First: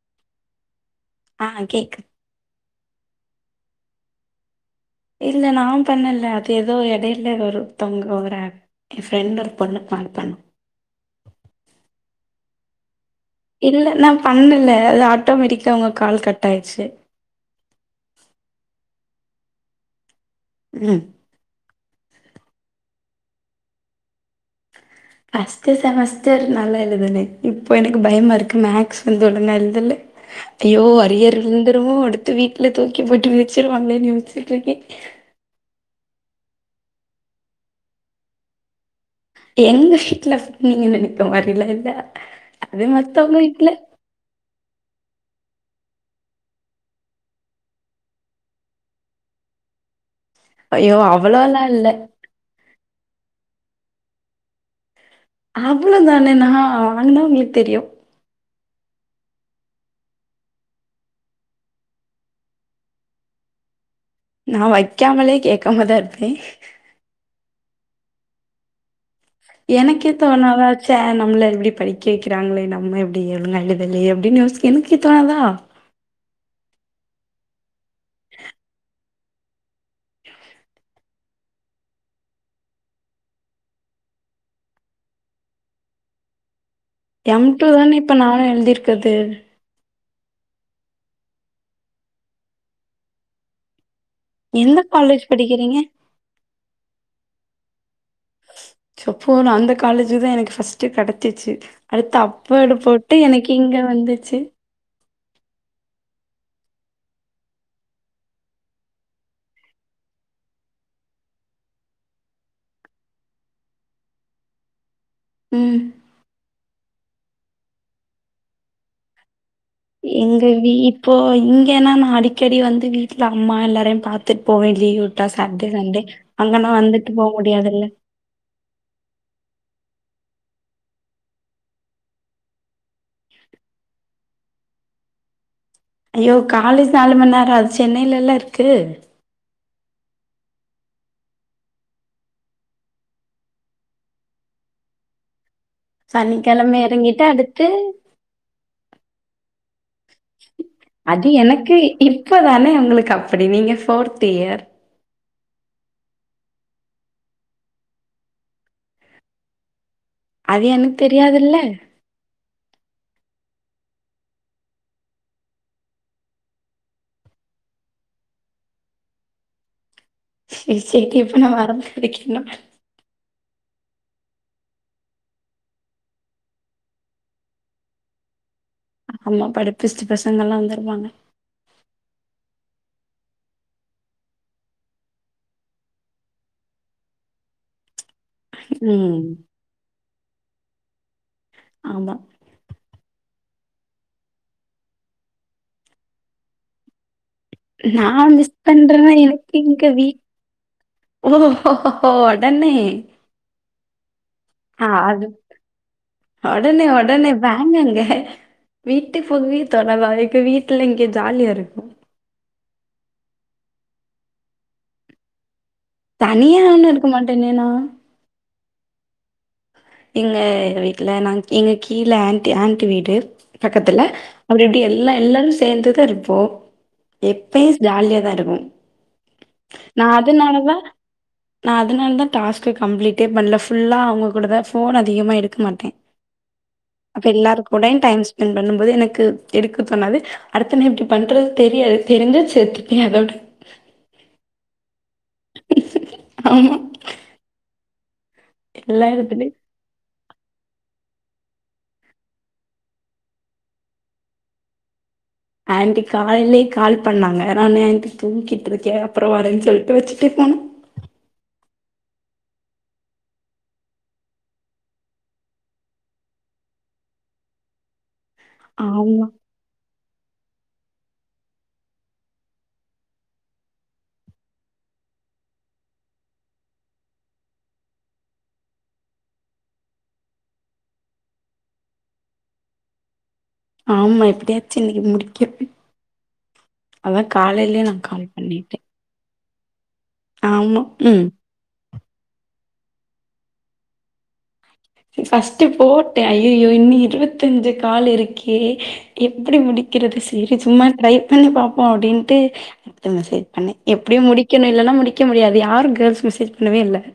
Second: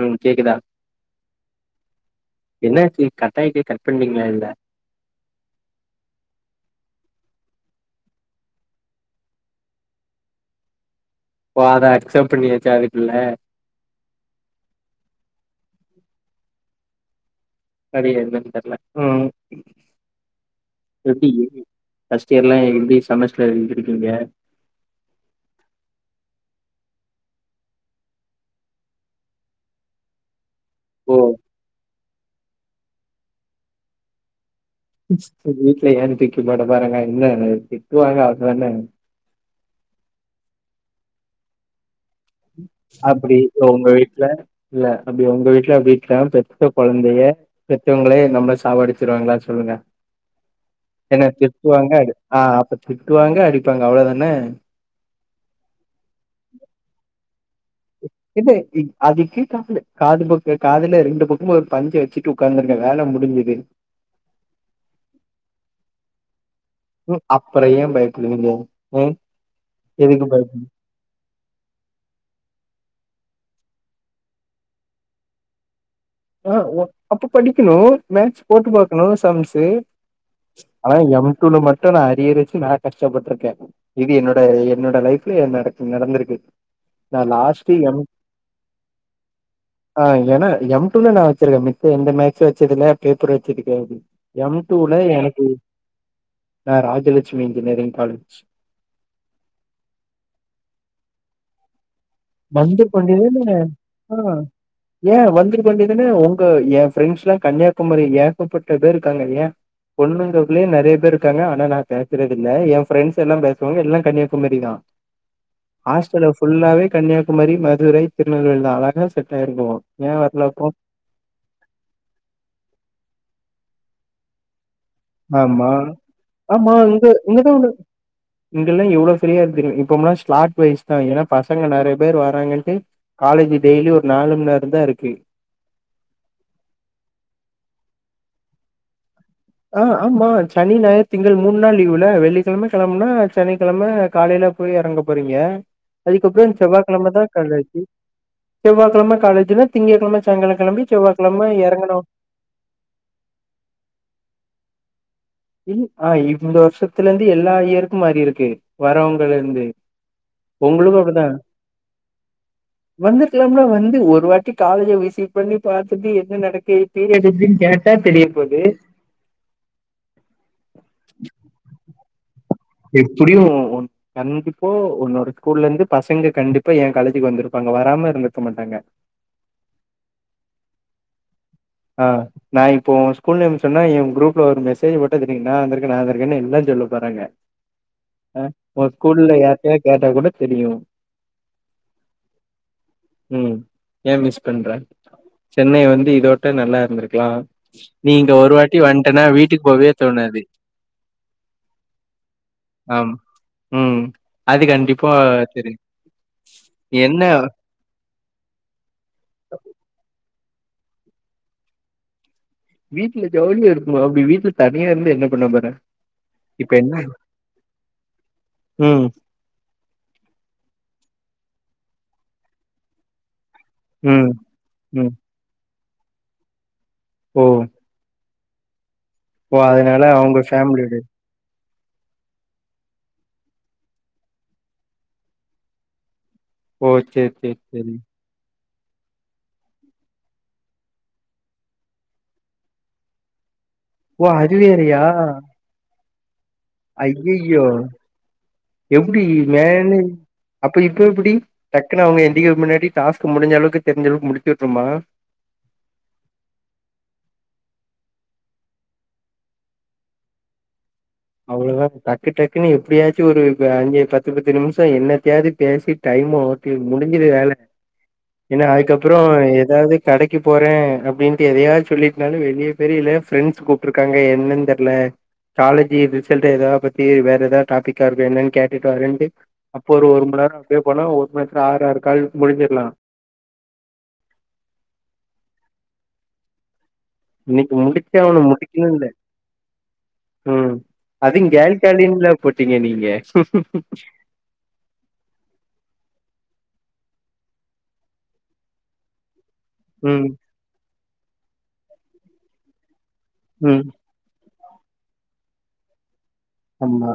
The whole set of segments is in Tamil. ம் கேக்குதா ஆ கேக்குது என்னாச்சு கட்டாயிட்டு கட் பண்ணீங்களா இல்ல இல்ல நான் பண்ணல அது ஏதோ இடைல ஒருத்தவங்க என் ஃப்ரெண்ட் ஒரு பொண்ணு கால் பண் ஓ அத அக்செப்ட் பண்ணியாச்சா அதுக்குல்ல இல்ல நா பண்ணல அது ஆட்டோமேட்டிக்காக உங்க கால் கட் ஆயிடுச்சு சரி எதுக்குனு தெர்ல ம் ம் எப்படி இருக்கு ஃப்ர்ஸ்ட் இயர்லா எப்டி செமஸ்டர்லா எழுதுருக்கீங்க ஃபர்ஸ்ட்ட் செமஸ்டர் நல்லா எழுதுனே இப்போ எனக்கு பயமா இருக்கு மேக்ஸ் வந்து ஒழுங்கா எழுதல ஐயோ ஓ அரியர் இருந்துமோ அடுத்து வீட்ல தூக்கி போட்டு மிச்சிருவாங்களேனு யோசிச்சுட்டு இருக்கே வீட்ல ஏன்னு கேக்கமாட்ட பாருங்க என்ன திட்டுவாங்க அதான எங்க செட்டுல ஃப்ரி நீங்க நெனைக்குற மாரிலா இல்ல அது அப்டி மத்தவங்க வீட்ல உங்க வீட்ல இல்ல அப்டி உங்க வீட்ல அப்டி த பெத்த கொழந்தய பெத்தவங்களே நம்ம சாவடிச்சிருவாங்களா சொல்லுங்க ஐயோ என்ன அவ்வளோலாம் இல்ல திட்டுவாங்க அடிப் ஆ அப்ப திட்டுவாங்க அடிப்பாங்க அவ்ள தானே அவ்ளோ தானே நா வந்தா உங்களுக்கு தெரியும் இல்லே இ அதுக்கேக்காமலே காதுலக்கு காதுல ரெண்டு பக்கமு ஒரு பஞ்ச வச் ச்சிட்டு உக்காந்துருக்க வேல முடிஞ்சுது நா வைக்காமலே கேக்காமதா இர்பே ம் அப்புற ஏன் பயப்படுவீங்க ம் எதுக்கு பயப்ப எனக்கேத்தவணாவத் ச்ச நம்மள எப்டி படிக்க வைக்கிறாங்களே நம்ம எப்டி எழுங்க எழுதலே அப்படின்னு யோசிக்க என் எனக்கு தோணாதா அ ஓ அப்ப படிக்கணும் மேக்ஸ் போட்டு பாக்கணும் சம்ஸ்ஸு ஆனா எம் டூல மட்டும் நா அரியர் வச்சி நா கஷ்டப்பட்ருக்க இது என்னோட என்னோட லைஃப்ல நட நடந்திருக்கு நா எம் டு லாஸ்ட்டு தான எம் இப்ப நானு எழுதிருக்குறது ஆ எம எம் டூல நா வச்சிருக்க மித்த எந்த மேக்ஸ் வச்சிருந்த பேப்பர் வச்சதுக்கே எம் எந்த டூல காலேஜ் எனக்கு படிக்கிறீங்க? நா ராஜலட்சுமி இன்ஜினியரிங் காலேஜ் ஸப்போ நா அந்த காலேஜ் தா எனக்கு ஃபர்ஸ்ட்டு கடச்சிச்சு அடுத்த அப் போர்டு வந்து போட்டு கொண்டே எனக்கு இங்க ஆ வந்துச்சு ஏன் வந்துருக்க வேண்டியதான உங்க என் ஃப்ரெண்ட்ஸ்லாம் கன்னியாகுமரி ஏகப்பட்ட பேர் இருக்காங்க ஏன் பொண்ணுங்ககுல்லயே நெறைய பேர் இருக்காங்க ஆனா நா பேசுறதில்ல என் ஃப்ரண்டஸ் எல்லா பேசுவாங்க எல்லா கன்னியாகுமரி தான் ம் ஹாஸ்டல்ல ஃபுல்லாவே கன்யாகுமரி மதுரை திருநெல்வேலிதா அழகா செட்டாயிருக்கு எங்க வீட் ப்போ இங்கேன்னா நா அடிக்கடி வந்து வீட்ல அம்மா எல்லாரையு பாத்துட் போவே லீவ் ந்த சாட்டே ஆமா. சண்டே அங்கன்னா வந்துட்டு போ முடியாதுல்ல இங்கல்லா எவ்ளோ ஃப்ரீயா இருக்கு இப்போம்லா ஸ்லாட் வைஸ்தா ஏன்னா பசங்க நெறைய பேர் வராங்கன்ட்டு காலேஜ் டெய்லி ஒரு நாலும் நேரந்தா இருக்கு ஐயோ காலேஜ் நாலு மணி நேரோ அது சென்னைலல்ல இருக்கு ஆ ஆமா சனி ஞாயர் திங்கள் மூண் நாள் லீவுல்ல வெள்ளிக்கெழம கெளம்னா சனிக்கெழம காலைல போய் எறங்க போறீங்க அதுக்கப்புறம் சனிக்கிழமை செவ்வாய்கெழமதா இறங்கிட்டு அடுத்து காலேஜ் செவ்வாக்கெழம காலேஜுல திங்ககெழம சாய்ங்கால கெளம்பி செவ்வாக்கெழம எறங்கணு இப்ப தானே உங்களுக்கு அப்டி நீங்க ஃபோர்த் இயர் ஆ இந் இந்த வருஷத்துலேந்து எல்லா இயருக்கு ஆரியருக்கு வரவங்கள்ளேந்து அது எனக்கு உங்களுக்கு அப்டிதா தெரியாதுல்ல வந்துருக்கலாம்ல வந்து ஒரு வாட்டி காலேஜீ விசிட் பண்ணி பாத்துட்டு என்ன நடக்கு [unintelligible] கேட்டா தெரிய போது சேரி சேரி எப்டித்தா மறந்து [unintelligible] எப்டியு ஒன் கண்டிப்போ உன்னோட ஸ்கூல்லேந்து பசங்க கண்டிப்பா எ காலேஜுக்கு வந்திருப்பாங்க வராம இருந்திருக்க மாட்டாங்க ஆமா படிப்பிஸ்ட் பசங்களா வந்துருபாங்க அ நா இப்போ ஸ்கூல் நேம் சொன்னா என் க்ரூப்ல ஒரு மெசேஜ் போட்டு தெரியுங்லா நா வந்ருக்கே நா வந்ருக்கேன்னு எல்லா சொல்ல போறாங்க அ ஒ ம் ஸ்கூல்ல யார்ட்டையா கேட்டா கூட தெரியு ஆமா ம் ஏ மிஸ் பண்ற சென்னை வந்து இதோட் ட்ட நல்லா இருந்திருக்கலா நீ இங்க நான் ஒரு மிஸ் வாட்டி பண்றேன்னா வந்டனா வீட்டுக்கு போவே தோணாது உகு ஓ கோ கோ கோ உடணே ஆம் ம் அது ஆ கண்டிப்பா அது தெரியு ஒடனே என்ன ஒடனே வங்கங்க வீட்டுக்குள்ளியே தொலவா எங்க வீட்டுல இங்க ஜாலியா இருக்கு வீட்டுல ஜாலியா இருக்குமா அப்டி வீட்டுல தனியா இருந்து என்ன பண்ணபோற தனியா ஒன்னு இருக்க மாட்டனே நா ம் எங்க வீட்டில நாங் எங்க கீழ ஆன்ட்டி ஆண்ட்டி வீடு பக்கத்துல ம் அப்றோ எப்டி எல்லா ம் எல்லாரு சேந்துதா இருப்போ ஓ எப்பியு ஜாலியா தா இருக்கு ஓ அதனால அவுங்க ஃபேமிலியோட நா அதனாலதா டாஸ்கு கம்ப்ளீட்டே பண்ல ஃபுல்லா அவுங்க கூடதா ஃபோன் அதிகமா எடுக்க மாட்டே ஓ அப்ப சேரி சேரி எல்லாரு சேரி கூடயு டைம் ஸ்பெண்ட் பண்ணும்போது எனக்கு எடுக்க தோணாது அடுத்து நா இப்டி பண்றது தெரியாது தெரிஞ்சா செத்துருப்பிங்க அதோட ஓ அதுவேறயா ஆமா ஐயயோ எல்லா எப்டி எடத்துலயு மேனேஜ் அப்ப இப்ப எப்டி டக்குன்னு அவுங்க எந்திக்றதுக்கு முன்னாடி டாஸ்க் முடிஞ்ச அளவுக்கு தெரிஞ்சளவுக்கு முடித்து விட்ருமா ஆன்டி காலைலயே கால் பண்ணாங்க நானு ஆன்டி தூங்கிட்டுருக்கே அப்றோ வரேன்னு சொல்ட்டு வச்சுட்டே ஃபோன அவ்ளோதா டக்கு டக்குன்னு எப்டியாச்சு ஒரு வ அஞ்சு பத்து பத்து நிம்ஷோ என்னத்தயாது பேசி டைம் ஓட்டி முடிஞ்சுது வேல என்ன அதுக்கப்றோ ஆமா ஏதாது கடைக்கு போறே அப்டின்ட்டு எதையாச் சொல்லிட்னாலு வெளிய [unintelligible] ஃப்ரெண்ட்ஸ் கூப்பிட்ருக்காங்க என்னன் தெர்ல காலேஜ்ஜீ ரிசல்ட்டு எதாபத்தி வேற ஏதாடாபிக்காருக்கு என்னன்னு கேட்டுட்டு வரன்ட்டு அப்போ ஒரு மண்நேரோ அப்டியே போனா ஒரு மண் நேத்துல ஆற் ஆறு கால் முடிஞ்சிற்லா ஆமா எப்டியாச்சு இன்னைக்கி முடிக்கிர்னு அதா இன்னைக்கு காலையிலயே நா முடிச்சு கால் ஆவனு பண்ணிட்டே முடிக்கணுன் ம் ஆமா ம் அது கேல்காலின்ல போட்டீங்க நீங்க ஃபஸ்ட்ட் போட்டே ஐயோ இன்னி இருபத்தஞ்சு கால் இருக்கே எப்டி முடிக் கிறது ம் செரி சும்மா ட்ரை பண்ணி பாப்போ அப்டின்டு அப்றோ மெஸேஜ் பண்ணே ம் எ ப்டியோ முடிக்கணு இல்லைனா முடிக்க முடியாது யார் கேள்ஸ் மெஸேஜ் பண்ணவே இல்ல ஆமா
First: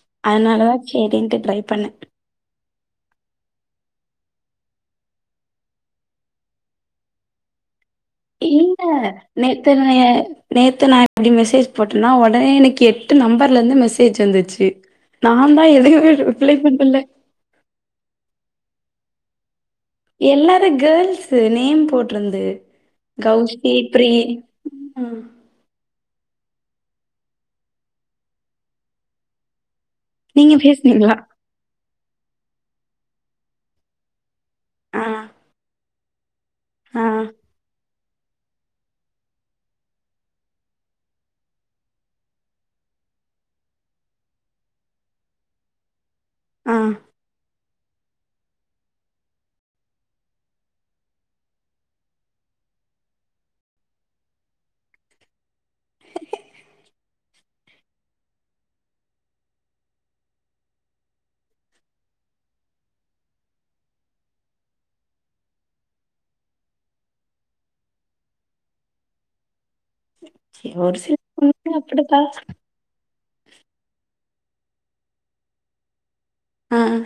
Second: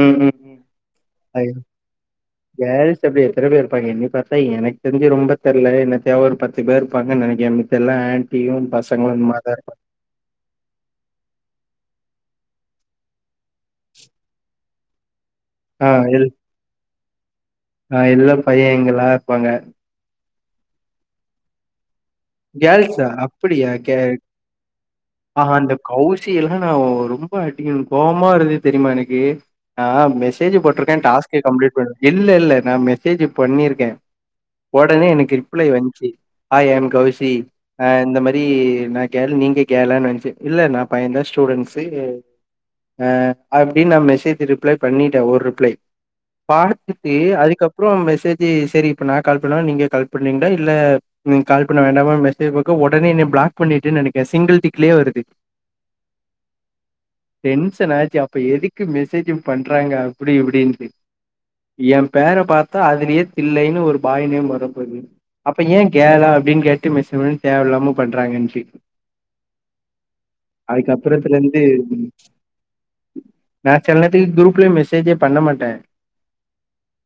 ம் ம் ம் அதனாலதா செரின்ட்டு ஐயோ ட்ரை பண்ணே கேர்ள்ஸ் அப்டி எத்தன பேரு இருப்பாங்க எண்ணி பாத்தா எனக்கு தெரிஞ்சு ரொம்ப தெர்ல என்னத்தயா ஒரு பத்து பேருப்பாங்க நெனைக்கே மு எல்லா ஆன் இல்ல நேத்து ந நேத்து நா அப்டி மெசேஜ் போட்டோனா உடனே எனக்கு எட்டு நம்பர்ல இருந்து மெசேஜ் வந்துச்சு நா தா ஆ எதயுமே எல் ரிப்ளை பண்ணல ஆ இல்ல பையங்கெல்லா இருப்பாங்க எல்லாரு கேர்ள்ஸ்ஸு நேம் போ ட்ருந்து கேர்ள்ஸா அப்டியா கௌசி கே பிரி ஆ அந்த கௌசி எல்லா நா ரொம்ப [unintelligible] கோபமா வருது தெரியுமா எனக்கு ஆ மெசேஜ நீங்க போட்டிருக்கே பேசுனீங்களா டாஸ்க கம்ப்ளீட் பண்ணனு இல்ல இல்ல நா மெசேஜ்ஜீ பண்ணிருக்கே ஆ ஒடனே எனக்கு ரிப்ளை வந்துச்சு ஹாய் ஐம் ஆ கௌ ஆ இந்த மாரி நா கேள்லு நீங்க கேளனு வந்துச்சு இல்ல நா பையன்தா ஸ்டூடெண்ட்ஸு அ அப்டின்னு நா மெசேஜ் ரிப்ளை பண்ணட்டே ஒரு ரிப்ளை ஆ பாத்தட்டு அதுக்கப் றோ மெசேஜ்ஜீ செரி இப்ப நா கால் பண்ணவா நீங்க கால் பண்ணீங்களா இல்ல நீங்க கால் பண்ண பண்ணவா மெசேஜ்ஜீ பாக்க ஒடனே என்னைய பிளாக் பண்ணிட்டு நெனைக்க சிங்கிள் டிக்லியே வருது டென்ஷன் ஆச்சு அப்றோ எதுக்கு மெசேஜு பண்றாங்க அப்டி இப்டின்னுட்டு என் பேர பாத்தா அதுலியே தில்லைன்னு ஒரு பாய் நேம் வரப்போது அப்ப ஏன் கேளா அப்டின்னு கேட்டு மெசேஜ் பண்ணு தேவ இல்லாம பண்றாங்கன்ட்டு சரி ஒரு சில அதுக்கப்புறத்துலேந்து பொண்ணுங்க அப்படித்தா நா செல நேரத்துக்கு குரூப்லயு மெசேஜே பண்ண மாட்டே ம்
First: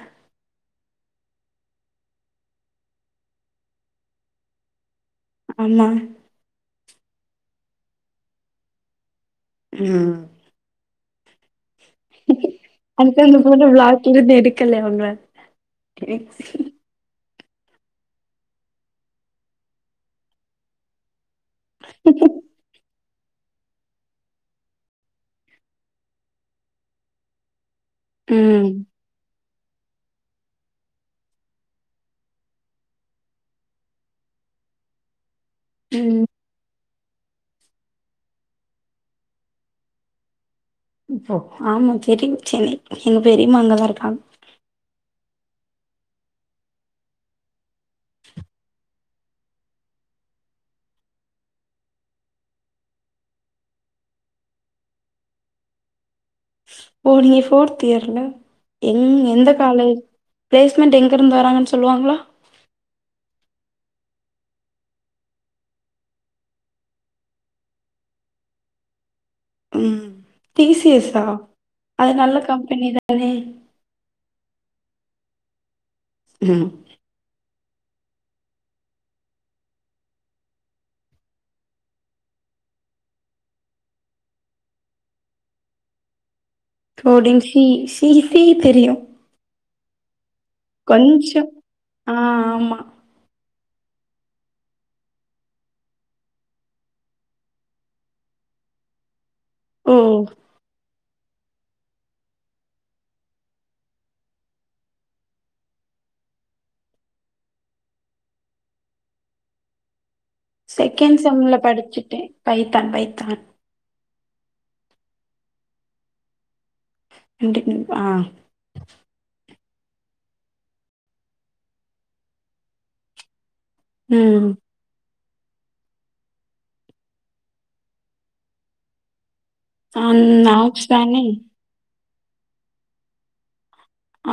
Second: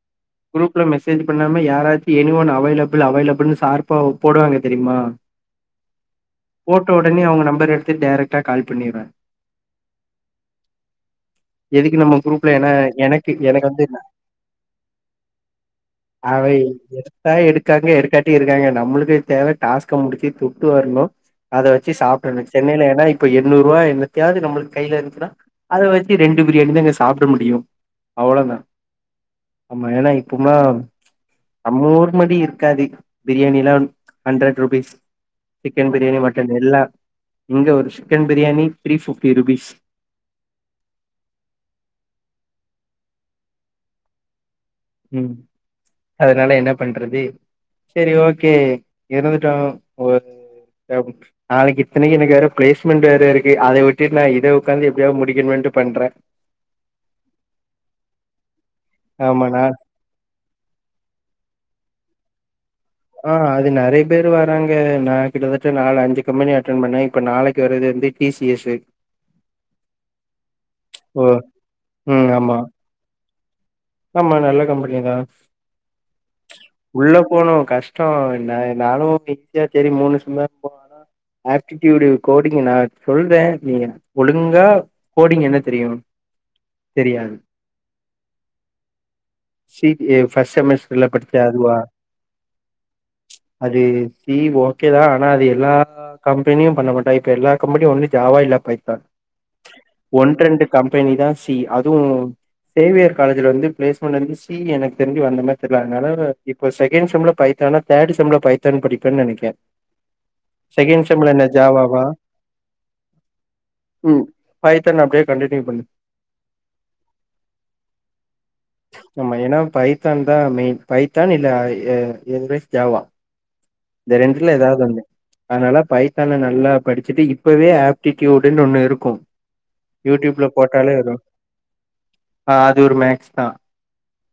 குரூப்ல மெசேஜ் பண்ணாம யாராச்சி எனி ஒன் அவைலபிள் அவைலபிள்னு சார்ப்பா போட்றாங்க தெரியுமா ஆமாம் போட்ட உடனே அவங்க நம்பர் எடுத்து டைரக்டாக கால் பண்ணிறே ஹவ் எதுக்கு நம்ம குரூப்ல ஏன்னா அதுக்கு எனக்கு அந்த பொண்ணு எனக்கு வந்து ப்ளாக்ல இருந்து எடுக்கல உங்க அவை அத எடுக்காங்க எடுக்காட்டி இருக்காங்க நம்மளுக்கு தேவை டாஸ்க்க முடிச்சு துட்டு வரணு அத வச்சு சாப்ட்டுன்னு சென்னையில ஏன்னா இப்ப எண்ணூறு ரூபா என்னத்தையாவது நம்மளுக்கு கையில இருச்சுனா அத வெச்சு ரெண்டு பிரியாணி தாங்க சாப்ட முடியு அவ்ளதா ம் ஆமா ஏனா இப்புமாம் நம்ம ஊர் மாரி இருக்காது பிரியாணி எல்லாம் ஹண்ட்ரட் ருபீஸ் சிக்கன் பிரியாணி ம் மட் டன் எல்லா இங்க ஒரு chicken biryani three fifty rupees ப்போ ஆமா தெரிங் தெரிங் எங் பெரிமா அங்கதா இருக்காங்க ம் அதனால என்ன பண்றது சரி ஓகே இருந்துட்டோ ஒர் பாதிக் நாளைக்கு இத்தனைக்கு எனக்கு வேற பிளேஸ்மெண்ட் வேற இருக்கு அத விட்டுட் நா இத உக்காந்து எப்டியாவாது முடிக்கணுமேன்ட்டு பண்றே ஓ நீங்க போர்த் இயர்ல எங் ஆமா எந்த நா காலே பிளேஸ்மெண்ட் எங்கருந்து வராங்கன் சொல்லுவாங்ளா ஆங் அது நெறைய பேரு வராங்க நா கிட்டத்தட்ட நாலு அஞ்சு கம்பெனி அட்டென் பண்ணே இப்ப நாளைக்கு வரது வந்து டி சி எஸ்ஸு ம் டி சி எஸ்ஸா அது ம் நல்ல ஆமா கம்பெனி தானே ஆமா நல்ல கம்பெனி தா ம் உள்ள போனு கஷ்டோ நா நானு ஈஸியா சரி மூணு செம்மா போ ஆப்டிட்யூடு கோடிங்க நா சொல்றே நீங ஒழுங்கா கோடிங் என்ன தெரியு தெரியாது கோடிங் சி சி தெரியும் சி பி ஏ ஃபர்ஸ்ட் செமஸ்டர்ல கொஞ்சோ பட்ச்ச அதுவா ஆ ஆமா அது சீ ஓகே தா ஆனா அது எல்லா கம்பெனியு பண்ண மாட்டா இப்ப எல்லா கம்பெனியு ஒன்னு ஜாவா இல்ல பைத்தான் ஓ ஒன் ரெண்டு கம்பெனி தா சி அதுவும் சேவியர் காலேஜ்ல வந்து பிளேஸ்மெண்ட்ந்து சி எனக்கு தெரிஞ்சு வந்த மாரி தெர்ல அதனால இப்ப செகண்ட் செம்ல பைத்தானு தேர்ட் செம்ல பை த்தான் படிப்பன் நெனைக்கே செகண்ட் செம்ல படிச்சுட்டே பைத்தான் பைத்தான் ம் ஃபைத்தான் அப்டியே கண்டியூ பண்ணு கண்டினியூ ஆஹ் ஆமா ஏன்னா பைத்தான் தா மெயின் பைத்தான் இல்ல எ எனிவேஸ் ஜாவா இந்த ம் ரெண்டல ஏதாவது ஒன்னு அதனால பைத்தான நல்லா படிச்சுட்டு இப்பவே ஆப்டிடியூடுன்னு ஒண்ணு இருக்கும் ஆ யூட்டூப்ல ஆப்ஸ் போட்டாலே வரு தானே ஆங் அது ஒரு மேக்ஸ் தா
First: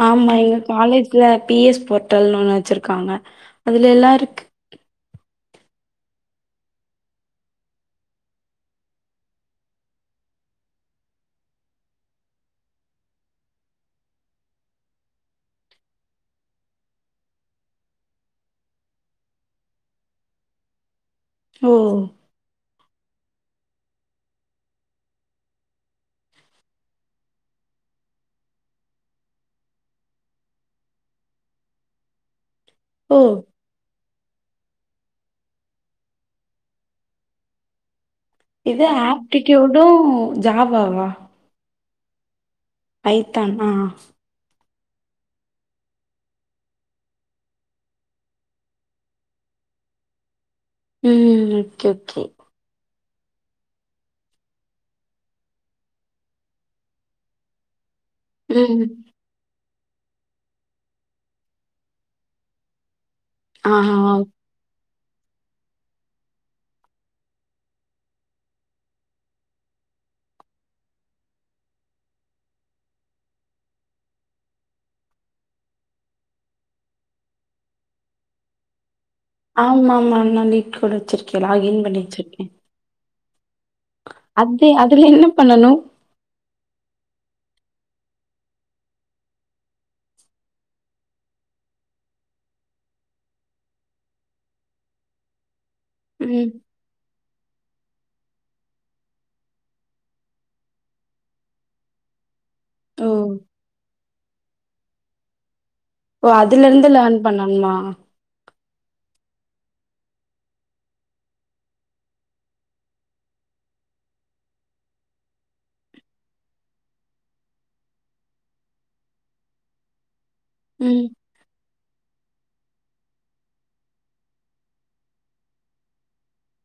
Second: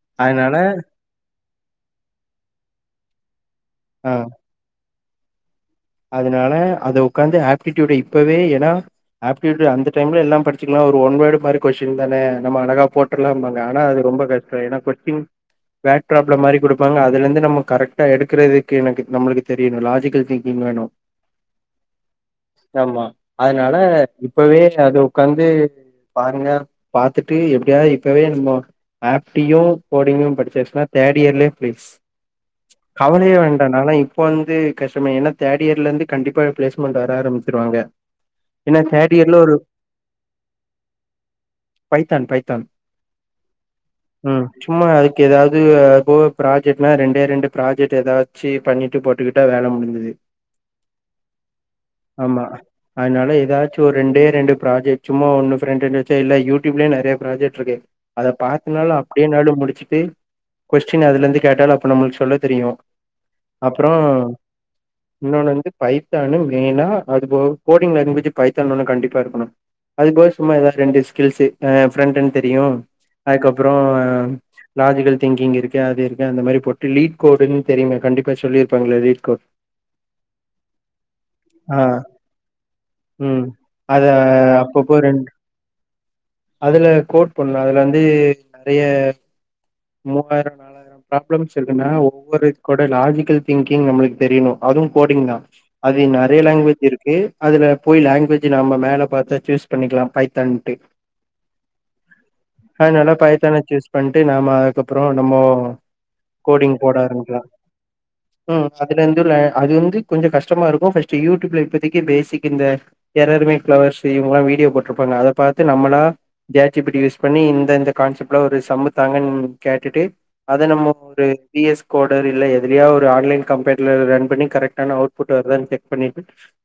ஆமா அதனால எங்க காலேஜ்ல பி எஸ் போர்ட்டல்னு ஒண்ணு வச்சிருக்காங்க அதுல ஆ எல்லா இருக்கு அதனால அத உக்காந்து ஆப்டிடூயூட இப்பவே எனா ஆப்டிட்யூடு அந்த டைம்ல எல்லா படிச்சுக்கலா ஒரு ஒன் வேர்டு மாரி கொஸ்டின் தானே நம்ம ஆழகா போட் ருலாம்பாங்க ஆனா அது ரொம்ப கஷ்டம் எனா கொஸ்டின் பேட் ப்ராப்ளம் மாரி குடுப்பாங்க அதுலந்து நம்ம கரக்டா எடுக்கறதுக்கு எனக்கு நம்மளுக்கு தெரியணு லாஜிக்கல் திங்க் கிங் வேணு ஓ ஆமா அதனால இப்பவே அது உக்காந்து பாருங்க பாத்துட்டு எப்டியாது இப்பவே நம்ம ஆப்டியு கோடிங்கு படிச்சனா தேர்ட் இயர்லயே ப்ளேஸ் ஓ கவலைய வேண்டா நா இப்ப வந்து கஷ்டமே ஏன்னா தேர்ட் இயர்லந்து கண்டிப்பா ப்ளேஸ்மெண்ட் வர ஆரம்பிச்சிருவாங்க ஏன்னா இது தேர்ட் இயர்ல ஒரு ஆப்டிடூடு ஜவாவா பைத்தான் பைத்தான் பைத்தான் ம் சும்மா அதுக்கு ஏதாது போ ப்ராஜெக்ட்னா ரெண்டே ரெண்டு ப்ராஜெக்ட் ஏதாது வச்சி பண்ணிட்டு போட்டுக்கிட்டா வேல முடுஞ்சது ம் ம் ஆமா அதனால ஏதாச்சும் ஒரு ரெண்டே ரெண்டு ப்ராஜெக்ட் சும்மா ஒன்னுக்கு ரெண்ட் வச்சா இல்ல யூடியூப்லயே நெறைய ப்ராஜெக்ட் இருக்கு அதை ம் பாத்தனாலு அப்டியேனாலு முடிச்சுட்டு கொஸ்டின் அதுல இருந்து கேட்டாலு அப்ப நம்மளுக்கு சொல்ல தெரியு அப்ற ஆ இன்னொன்னு வந்து பைத்தான்னு மெயினா அது போ கோடிங் லாங்குவேஜ் பைத்தான் ஒண்ணு கண்டிப்பா இருக்கணு அது போய் சும்மா ஏதாது ரெண்டு ஸ்கில்ஸ் ப்ரண்டன்னு தெரியு அதுக்கப்ற லாஜிக்கல் திங்கிங் இருக்கு அது இருக்கு அந்த மாதிரி போட்டு லீட் கோடுன்னு தெரியு கண்டிப்ப சொல்லியிருப்பாங்கள லீட் கோட் ஆமா ஆமா நான் லீக் கோட் வச்சிருக்கே ஆ லாக்இன் பண்ணி விச்சிருக்கே ம் அத அப்பப்ப அதுல என்ன ரெண்டு பண்ணனு அதுல கோட் பண்ணு அதுல வந்து நெறைய மூவாயிர நாளா ப்ராப்ளம் சொல்ரன்னா ஒவ்வொரு கூட லாஜிக்கல் திங்கிங் நம்மளுக்கு தெரியணு அதுவு கோடிங்தா அது நெறைய ம் லாங்குவேஜ் இருக்கு அதுல போய் லாங்குவேஜ் நம்ம மேல பாத்தா சூஸ் பண்ணிக்கலா பைத்தான்ட்டு ஆ ஓ நல்லா பைத்தான சூஸ் பண்ட்டு நாம அதுக்கப்ற நம்மோ ஓ அதுல கோடிங் இருந்து போட லேர்ன் ஆரம்பிக்கலா பண்ணணுமா ம் அதுலருந்து அது வந்து கொஞ்ச கஷ்டமா இருக்கு ஃபர்ஸ்ட் யூடியூப்ல இப்பதைக்கு பேசிக் இந்த எறருமேக் ஃப்ளவர்ஸ் இவங்கல்லா வீடியோ போட்ருப்பாங்க அத பாத்து நம்மளா Jat C B D use பண்ணி இந்த இந்த கான்செப்ட்ல ஒரு சம்முத்தாங்கன் கேட்டுட்டு அத நம்ம ம் ஒரு பி எஸ் கோடர் இல்ல எதலயா ஒரு ஆன்லைன் கம்பெர்ல ரன் பண்ணி கரெக்டான அவுட் புட் வருதான்னு செக் பண்ணிட்டு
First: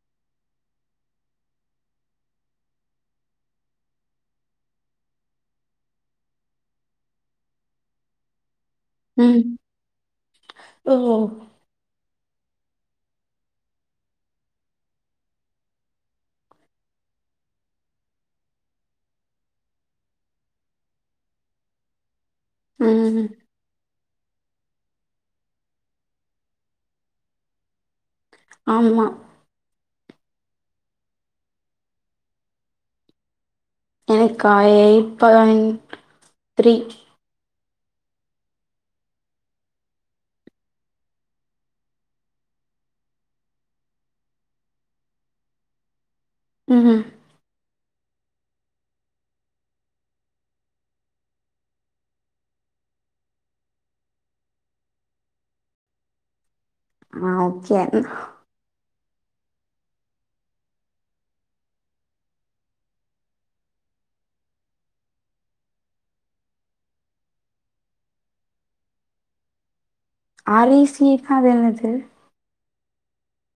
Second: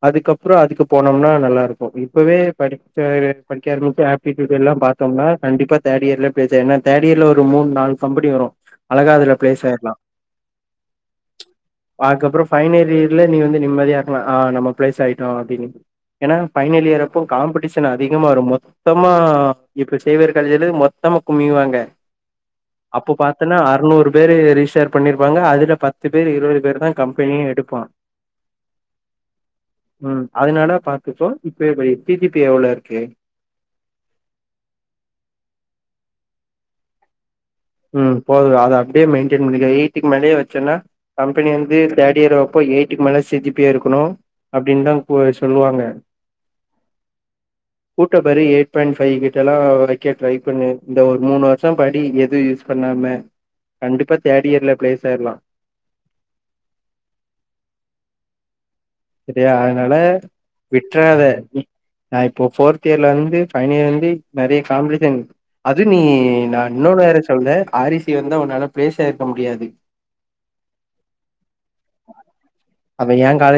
அதுக்கப்புறம் அதுக்கு போனோம்னா நல்லாருக்கு இப்பவே படிச்ச படிக்காரமிச்சப் இது இது எல்லா பாத்தோன்னா கண்டிப்பா தேர்ட் இயர்லயே ப்ளேஸ் ஏனா தேர்ட் இயர்ல ஒரு மூணு நாலு கம்பனி வரு அழகா அதுல ம் ப்ளேஸ் ஆயிரலா ஓ அதுக்கப்புற ஃபைன்னல் இயர்ல நீங்க வந்து நிம்மதியாகலா ஆ நம்ம பிளேஸ் ஆயிட்டோ அப்படின்னு ஏன்னா ஃபைனல் இயர் அப்போ காம்படிஷன் அதிகமா வரும்போ மொத்தமா இப்ப சேவியர் காலேஜ்லே மொத்தமா குமியிவாங்க அப்போ ம் பாத்தன்னா அறுநூறு பேரு ரிஷ் டர் பண்ணிருப்பாங்க அதுல பத்து பேர் இருபது பேர்தா கம்பெனியு எடுப்பான் ஆமா ம் அதனால பாத்துக்கோ இப்பயே போய் சி ஜி பி எ எவ்ளோ இருக்கு எனக்கா எயிட் பாயிண்ட் த்ரீ ம் போதும அத அப்டியே மெயின்டயன் பண்ணிக்க எயிட்டிக்கு மேலயே வச்சன்னா கம்பெனி வந்து தேர்ட் இயர் வைப்போ எயிட்க்கு மேல சி ஜி பியே இருக்கணுமா இந்த அப்டின் தான் போ சொல்லுவாங்க ம் ம் கூட்ட பாரு எயிட் பாயிண்ட் பைவ் கிட்டன்னா வைக்க ட்ரை பண்ணு இந்த ஒரு மூணு வருஷ படி எது பண்ணாம கண்டிப்பா தேர்ட் இயர்ல பிளேஸ் ஆயிரலா ஆ ஓகே சரியா அதனால விட்றாத நா இப்போ ஃபோர்த் இயர்ல வந்து ஃபைனல் இயர் வந்து நெறைய காம்டிஷன் அது நீ நா இன்னொனு வேற சொன்னே ஆர் ஏ சி வந்தா ஒன்னால பிளேஸ் ஆகிருக்க முடியாது ஆர் ஏ சி னா அது என்னது அப்ப ஏ காலே